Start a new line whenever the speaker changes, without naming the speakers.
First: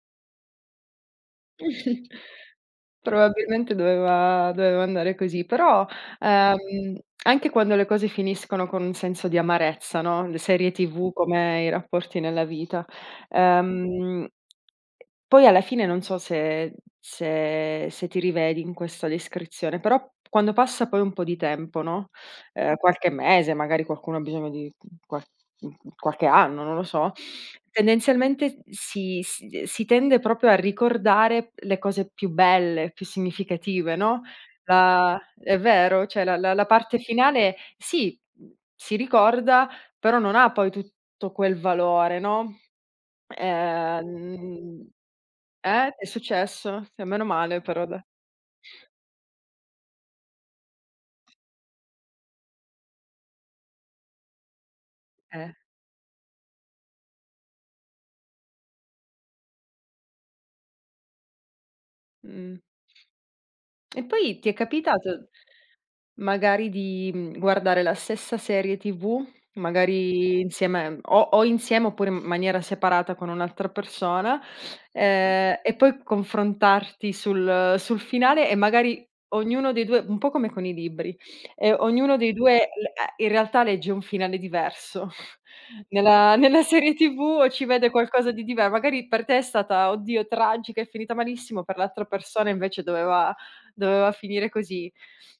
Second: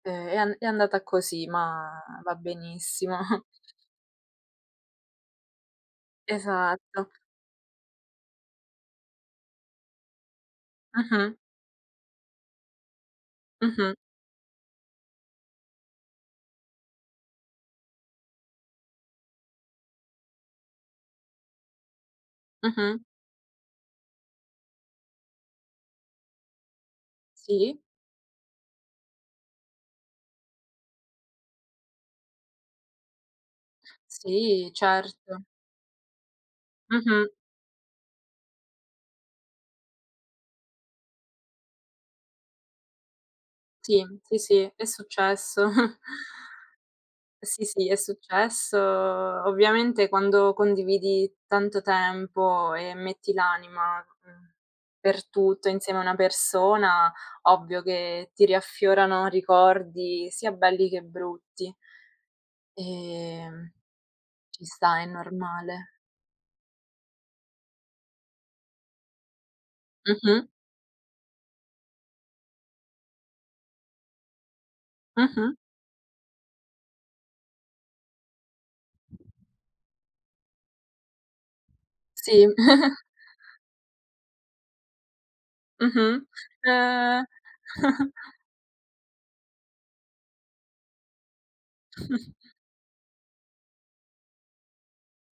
Eh, è an è andata così, ma va benissimo.
Probabilmente doveva doveva andare così. Però, ehm,
Esatto.
anche quando le cose finiscono con un senso di amarezza, no, le serie TV
Mh-mh.
come i rapporti nella vita,
Mh-mh.
ehm, poi alla fine non so se se se ti rivedi in questa descrizione, però quando passa poi un po' di tempo, no, ehm,
Mh-mh.
qualche mese, magari qualcuno ha bisogno di qual mhmm, qualche anno, non lo so,
Sì.
tendenzialmente s si s ehm, si tende proprio a ricordare le cose più belle, più significative, no,
Sì,
la
certo.
è vero, cioè la la la parte
Mh-mh.
finale sì, si ricorda, però non ha poi tutto quel valore, no,
Sì, sì, sì, è
ehm
successo.
eh? È successo? E menomale,
Sì,
però
sì, è
da
successo, ovviamente quando condividi tanto tempo e metti l'anima, mhmm, per
Eh.
tutto insieme a una persona, ovvio che ti riaffiorano ricordi sia belli che brutti.
Mh.
Ehm,
E poi ti è
ci sta, è
capitato
normale.
magari di, mhmm, guardare la stessa serie TV, magari
Mh-mh.
insieme o o insieme, oppure in maniera separata con un'altra persona,
Mh-mh.
ehm, e poi confrontarti sul sul finale e magari ognuno dei due un po' come con i libri, ehm, ognuno dei
Sì
due l ehm, in realtà legge un finale diverso
Mh-mh,
nella nella serie TV
eh
o ci vede qualcosa di diver magari per te è stata: "Oddio, tragica, è finita malissimo", per l'altra persona invece doveva doveva finire così?